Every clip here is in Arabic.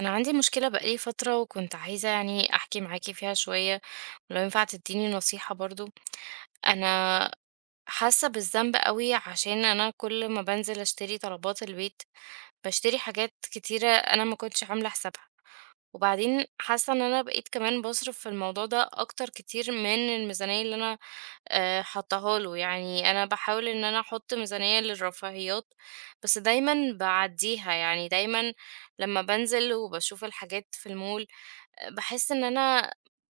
أنا عندي مشكلة بقالي فترة وكنت عايزة يعني أحكي معاكِ فيها شوية، ولو ينفع تديني نصيحة برضه. أنا حاسة بالذنب أوي عشان أنا كل ما بانزل أشتري طلبات البيت، باشتري حاجات كتيرة أنا ما كنتش عاملة حسابها. وبعدين حاسة إن أنا بقيت كمان باصرف في الموضوع ده أكتر كتير من الميزانية اللي أنا حطاها له يعني أنا بحاول إن أنا أحط ميزانية للرفاهيات بس دايما بعديها يعني دايما لما بنزل وبشوف الحاجات في المول، بحس إن أنا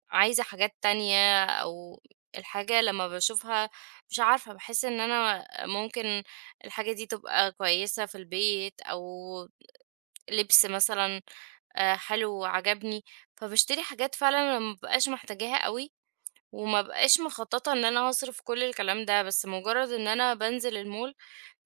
عايزة حاجات تانية أو الحاجة لما بشوفها مش عارفة بحس إن أنا ممكن الحاجة دي تبقى كويسة في البيت أو لبس مثلا حلو وعجبني، فباشتري حاجات فعلًا أنا ما بابقاش محتاجاها أوي، وما بابقاش مخططة إن أنا هاصرف كل الكلام ده، بس مجرد إن أنا بانزل المول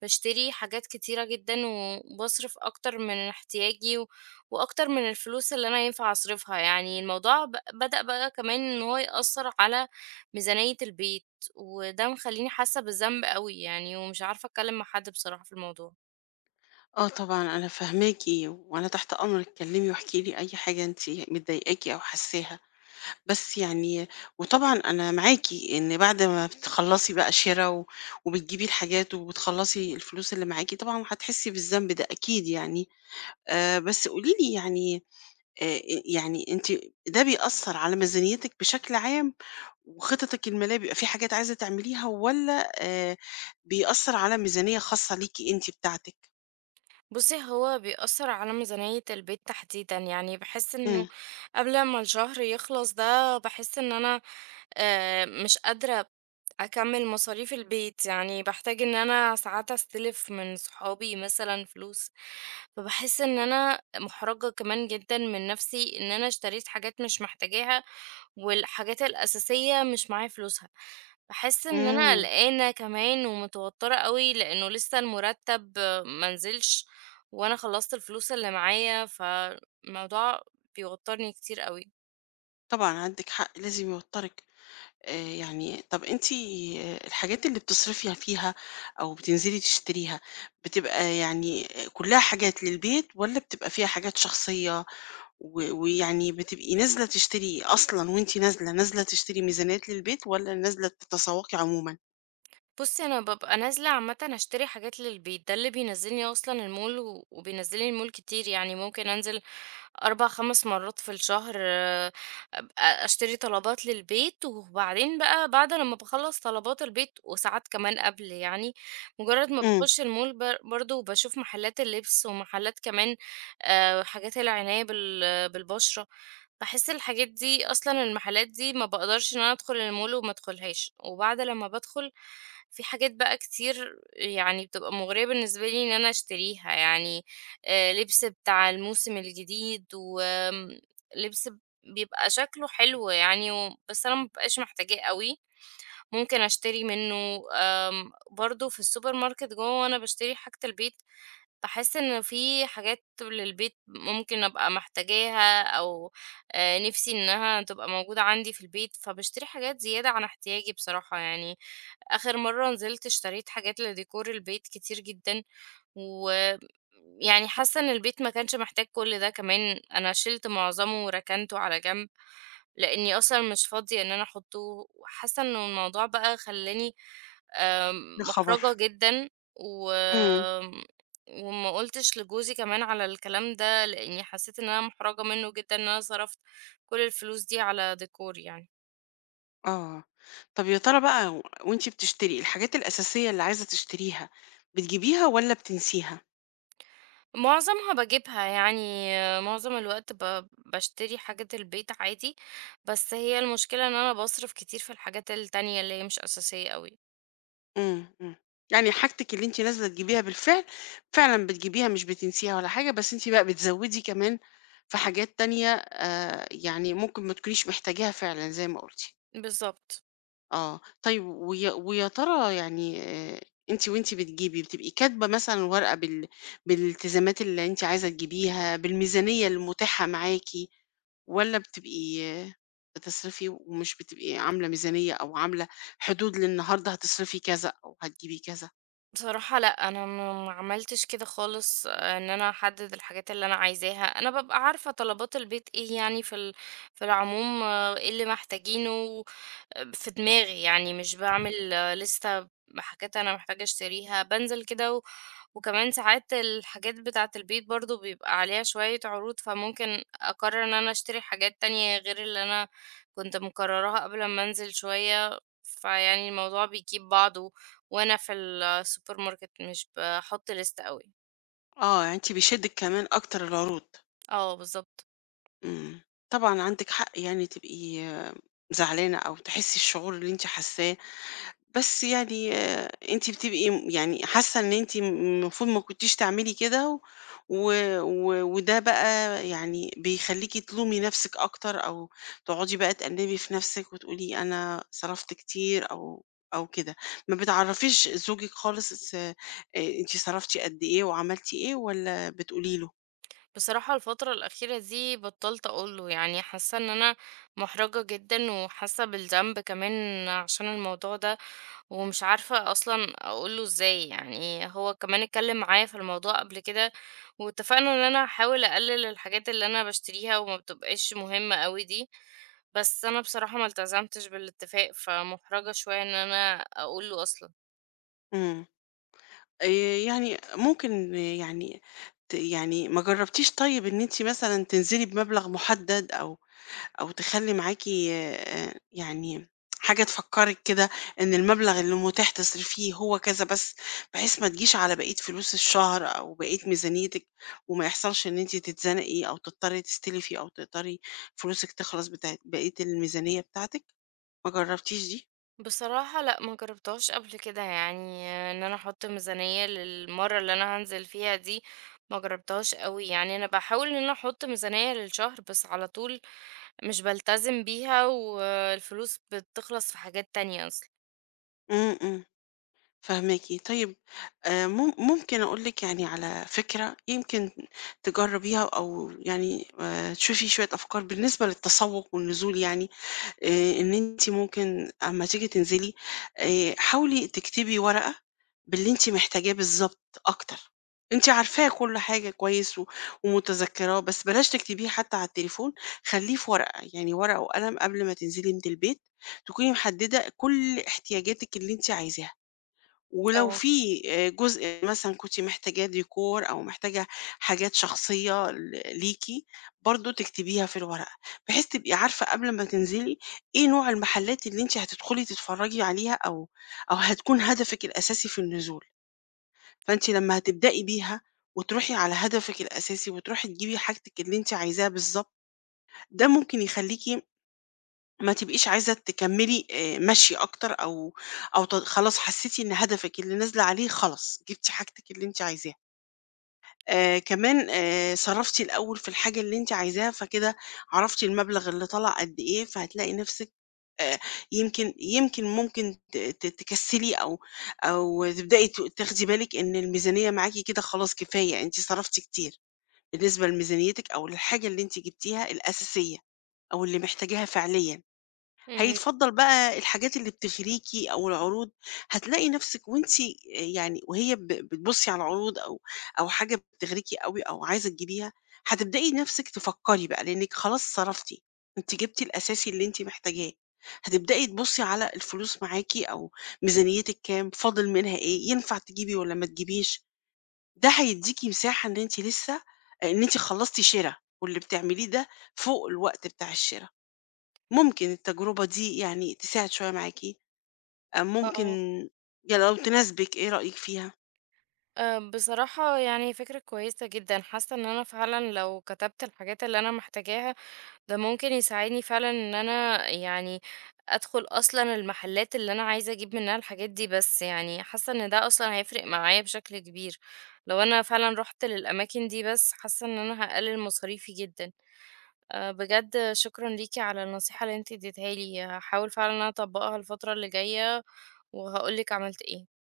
باشتري حاجات كتيرة جدًا، وباصرف أكتر من احتياجي، و وأكتر من الفلوس اللي أنا ينفع أصرفها يعني. الموضوع بدأ بقى كمان إن هو يأثّر على ميزانية البيت، وده مخلّيني حاسة بالذنب أوي يعني، ومش عارفة أتكلم مع حد بصراحة في الموضوع. آه طبعًا أنا فاهماكِ، وأنا تحت أمرِك كلميني واحكي لي أي حاجة أنتِ مضايقاكِ أو حاساها، بس يعني وطبعًا أنا معاكِ إن بعد ما بتخلّصي بقى شِرا و وبتجيبي الحاجات وبتخلّصي الفلوس اللي معاكِ طبعًا هتحسي بالذنب ده أكيد يعني. بس قولي لي يعني، آآ يعني أنتِ، ده بيأثّر على ميزانيتِك بشكل عام وخططِك المالية بيبقى في حاجات عايزة تعمليها والّا بيأثّر على ميزانية خاصة ليكِ أنتِ بتاعتِك؟ بُصّي، هو بيأثّر على ميزانية البيت تحديدًا، يعني باحس إنه إمم. قبل ما الشهر يخلص ده باحس إن أنا مش قادرة أكمّل مصاريف البيت، يعني باحتاج إن أنا ساعات أستلف من صحابي مثلًا فلوس، فباحس إن أنا مُحرَجة كمان جدًا من نَفْسي إن أنا اشتريت حاجات مش محتاجاها، والحاجات الأساسية مش معايا فلوسها. باحس إن أنا إمم. قلقانة كمان ومتوتّرة أوي، لإنه لسه المُرتّب ما نزلش وأنا خلّصت الفلوس اللي معايا، فالموضوع بيوتّرني كتير أوي. طبعًا عندِك حق، لازم يوتّرِك. آآ يعني طَب أنتِ، الحاجات اللي بتصرفي فيها أو بتنزلي تشتريها، بتبقى يعني آه، كُلّها حاجات للبيت والّا بتبقى فيها حاجات شخصية ويعني بتبقي نازلة تشتري أصلًا وأنتِ نازلة، نازلة تشتري ميزانيات للبيت والّا نازلة تتسوّقي عمومًا؟ بُصّي، أنا بابقى نازلة عامةً أشتري حاجات للبيت، ده اللي بينزّلني أصلًا المول و وبينزّلني المول كتير، يعني ممكن أنزل 4، 5 مرات في الشهر، أبقى أشتري طلبات للبيت، وبعدين بقى بعد لمّا باخلّص طلبات البيت وساعات كمان قبل يعني، مجرد ما إمم. باخش المول برضه باشوف محلات اللبس ومحلات كمان، حاجات العناية بالبشرة. باحس الحاجات دي أصلًا المحلات دي ما باقدرش إن أنا أدخل المول وما أدخلهاش، وبعد لمّا بادخل في حاجات بقى كتير يعني بتبقى مغرية بالنسبة لي إن أنا أشتريها يعني. لبس بتاع الموسم الجديد، وآمم لبس بيبقى شكله حلو يعني و بس أنا ما بابقاش محتاجاه أوي، ممكن أشتري منه. برضه في السوبر ماركت جوّه وأنا باشتري حاجة البيت، باحس إن في حاجات للبيت ممكن أبقى محتاجاها أو نِفْسي إنها تبقى موجودة عندي في البيت، فباشتري حاجات زيادة عن احتياجي بصراحة يعني. آخر مرّة نزلت اشتريت حاجات لdecor البيت كتير جدًا. ويعني حاسة إن البيت ما كانش محتاج كل ده، كمان أنا شِلت معظمه وركنته على جنب، لإني أصلًا مش فاضية إن أنا أحطّه، وحاسة إنه الموضوع بقى خلّاني يا مُحرَجة خبر! جدًا و إمم. وما قُلتش لجوزي كمان على الكلام ده، لإني حسّيت إن أنا مُحرَجة منّه جدًا إن أنا صرفت كل الفلوس دي على ديكور يعني. آه. طَب يا ترى بقى وأنتِ بتشتري الحاجات الأساسية اللي عايزة تشتريها، بتجيبيها والّا بتنسيها؟ معظمها باجيبها يعني آه، معظم الوقت باشتري حاجات البيت عادي، بس هي المشكلة إن أنا باصرف كتير في الحاجات التانية اللي هي مش أساسية أوي. إمم، إمم. يعني حاجتِك اللي أنتِ نازلة تجيبيها بالفعل، فعلًا بتجيبيها مش بتنسيها ولا حاجة، بس أنتِ بقى بتزوّدي كمان في حاجات تانية يعني ممكن ما تكونيش محتاجاها فعلًا زي ما قُلتِ. بالضبط. آه. طيب ويا ترى يعني، أنتِ وأنتِ بتجيبي بتبقي كاتبة مثلًا ورقة بالالتزامات اللي أنتِ عايزة تجيبيها، بالميزانية المتاحة معاكِ والّا بتبقي آه، بتصرفي ومش بتبقي عاملة ميزانية أو عاملة حدود للنهارده هتصرفي كذا أو هتجيبي كذا؟ بصراحة لأ، أنا ما عملتش كده خالص آه، إن أنا أحدد الحاجات اللي أنا عايزاها. أنا بابقى عارفة طلبات البيت إيه يعني في العموم آه، إيه اللي محتاجينه في دماغي يعني مش باعمل لِستة بحاجات أنا محتاجة أشتريها، بانزل كده وكمان ساعات الحاجات بتاعة البيت برضه بيبقى عليها شوية عروض، فممكن أقرر إن أنا أشتري حاجات تانية غير اللي أنا كنت مقرراها قبل ما أنزل شوية، فيعني الموضوع بيجيب بعضه وأنا في السوبر ماركت مش باحط لِستة أوي. آه، يعني أنتِ بيشدِّك كمان أكتر العروض. آه بالضبط. إمم. طبعًا عندِك حق يعني تبقي آه، زعلانة أو تحسّي الشعور اللي أنتِ حاسّاه، بس يعني آه، أنتِ بتبقي يعني حاسّة إن أنتِ م المفروض ما كنتيش تعملي كده و و و- وده بقى يعني بيخلّيكِ تلومي نَفْسِك أكتر أو تقعدي بقى تأنِّبي في نَفْسِك وتقولي أنا صرفت كتير أو كده. ما بتعرّفيش زوجِك خالص، أنتِ صرفتِ قد إيه وعملتِ إيه والّا بتقولي له؟ بصراحة الفترة الأخيرة دي بطلت أقوله يعني حاسة إن أنا محرجة جدا وحاسة بالذنب كمان عشان الموضوع ده، ومش عارفة أصلا أقوله إزاي. يعني هو كمان اتكلم معايا في الموضوع قبل كده واتفقنا إن أنا هحاول أقلل الحاجات اللي أنا بشتريها وما بتبقاش مهمة قوي دي، بس أنا بصراحة ما التزمتش بالاتفاق فمحرجة شوية إن أنا أقوله أصلا. إمم. آآ يعني ممكن يعني ت يعني ما جرّبتيش طيب إن أنتِ مثلًا تنزلي بمبلغ مُحدّد أو أو تخلّي معاكِ يعني حاجة تفكّرِك كده إن المبلغ اللي متاح تصرفيه هو كذا بس، بحيث ما تجيش على بقية فلوس الشهر أو بقية ميزانيتِك وما يحصلش إن أنتِ تتزنقي أو تضطرّي تستلفي أو تقطري فلوسِك تخلص بتاعة بقية الميزانية بتاعتِك؟ ما جرّبتيش دي؟ بصراحة لأ، ما جرّبتهاش قبل كده، يعني إن أنا أحُط ميزانية للمَرّة اللي أنا هانزل فيها دي، ما جرّبتهاش أوي. يعني أنا باحاول إن أنا أحُط ميزانية للشهر، بس على طول مش بالتزم بيها والفلوس بتخلص في حاجات تانية أصلًا. إمم، إمم. فاهماكِ. طيب، ممكن أقول لِك يعني على فكرة يمكن تجرّبيها أو يعني تشوفي شوية أفكار بالنسبة للتسوّق والنزول يعني، إن أنتِ ممكن أمّا تيجي تنزلي، حاولي تكتبي ورقة باللي أنتِ محتاجاه بالضبط أكتر. أنتِ عارفاه كل حاجة كويس ومتذكّراه، بس بلاش تكتبيه حتى على التليفون، خلّيه في ورقة، يعني ورقة وقلم قبل ما تنزلي من البيت، تكوني محدّدة كل احتياجاتِك اللي أنتِ عايزاها. ولو آه. في جزء مثلًا كنتِ محتاجاه ديكور أو محتاجة حاجات شخصية ليكِ، برضه تكتبيها في الورقة، بحيث تبقي عارفة قبل ما تنزلي إيه نوع المحلات اللي أنتِ هتدخلي تتفرجي عليها أو أو هتكون هدفِك الأساسي في النزول. فأنتِ لمّا هتبدئي بيها وتروحي على هدفِك الأساسي وتروحي تجيبي حاجتِك اللي أنتِ عايزاها بالضبط، ده ممكن يخلّيكِ ما تبقيش عايزة تكمّلي ماشية أكتر أو خلاص حسّيتِ إن هدفِك اللي نازلة عليه خلاص، جبتِ حاجتِك اللي أنتِ عايزاها. كمان صرّفتِ الأول في الحاجة اللي أنتِ عايزاها، فكده عرفتِ المبلغ اللي طلع قد إيه، فهتلاقي نَفْسِك آآ يمكن ممكن ت ت تكسّلي أو أو تبدئي تاخدي بالِك إن الميزانية معاكِ كده خلاص كفاية، أنتِ صرفتِ كتير بالنسبة لميزانيتِك أو للحاجة اللي أنتِ جبتيها الأساسية أو اللي محتاجاها فعليًا. إمم، هيتفضّل بقى الحاجات اللي بتغريكِ أو العروض، هتلاقي نَفْسِك وأنتِ يعني وهي ب بتبُصّي على العروض أو أو حاجة بتغريكِ أوي أو عايزة تجيبيها، هتبدئي نَفْسِك تفكّري بقى لإنِّك خلاص صرفتِ، أنتِ جبتِ الأساسي اللي أنتِ محتاجاه، هتبدئي تبُصّي على الفلوس معاكِ أو ميزانيتِك كام، فاضل منها إيه، ينفع تجيبي والّا ما تجيبيش، ده هيدّيكِ مساحة إن أنتِ لسه إن أنتِ خلّصتِ شِرا واللي بتعمليه ده فوق الوقت بتاع الشِرا. ممكن التجربة دي يعني تساعد شوية معاكِ، ممكن آه. يعني لو تناسبِك، إيه رأيِك فيها؟ بصراحة يعني فكرة كويسة جدًا، حاسة إن أنا فعلًا لو كتبت الحاجات اللي أنا محتاجاها ده ممكن يساعدني فعلًا إن أنا يعني أدخل أصلًا المحلات اللي أنا عايزة أجيب منها الحاجات دي بس، يعني حاسة إن ده أصلًا هيفرق معايا بشكل كبير، لو أنا فعلًا رُحت للأماكن دي بس، حاسة إن أنا هاقلل مصاريفي جدًا. بجد شكرًا ليكِ على النصيحة اللي أنتِ اديتيها لي، هاحاول فعلًا إن أنا أطبّقها الفترة اللي جاية وهاقول لِك عملت إيه.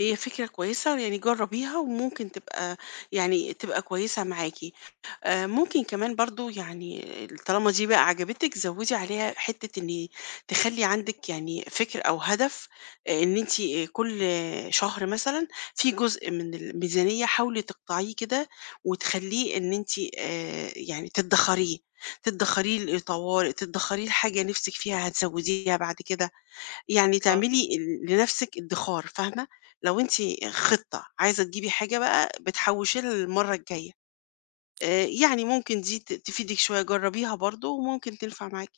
هي فكرة كويسة يعني جرّبيها وممكن تبقى يعني تبقى كويسة معاكِ. ممكن كمان برضه يعني طالما دي بقى عجبتِك زوّدي عليها حتّة إن تخلّي عندِك يعني فِكر أو هدف، إن أنتِ آه، كل شهر مثلًا في جزء من الميزانية حاولي تقطعيه كده وتخلّيه إن أنتِ، يعني تدّخريه، تدّخريه لطوارئ، تدّخريه لحاجة نِفْسِك فيها هتزوّديها بعد كده، يعني آه، تعملي لنَفْسِك إدّخار، فاهمة؟ لو أنتِ خطة عايزة تجيبي حاجة بقى بتحوّشي لها للمرّة الجاية. يعني ممكن دي تفيدِك شوية، جرّبيها برضه وممكن تنفع معاكِ،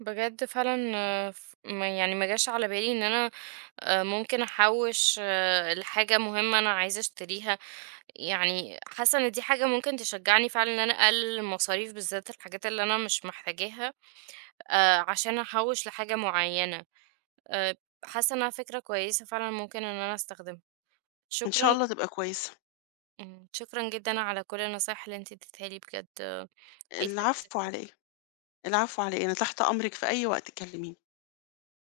بجد فعلًا آه، ف ما يعني ما جاش على بالي إن أنا ممكن أحوّش، آه، لحاجة مهمة أنا عايزة أشتريها، يعني حاسة إن دي حاجة ممكن تشجعني فعلًا إن أنا أقلل المصاريف، بالذات الحاجات اللي أنا مش محتاجاها، عشان أحوّش لحاجة معيّنة، آآ، حاسة إنها فكرة كويسة فعلًا ممكن إن أنا أستخدمها. إن شاء شكرًا. الله تبقى كويسة. إمم، شكرًا جدًا على كل النصايح اللي أنتِ اديتيها لي بجد، حقيقي استفدت العفو كتير. على إيه؟ العفو على إيه؟ أنا تحت أمرِك في أي وقت كلميني.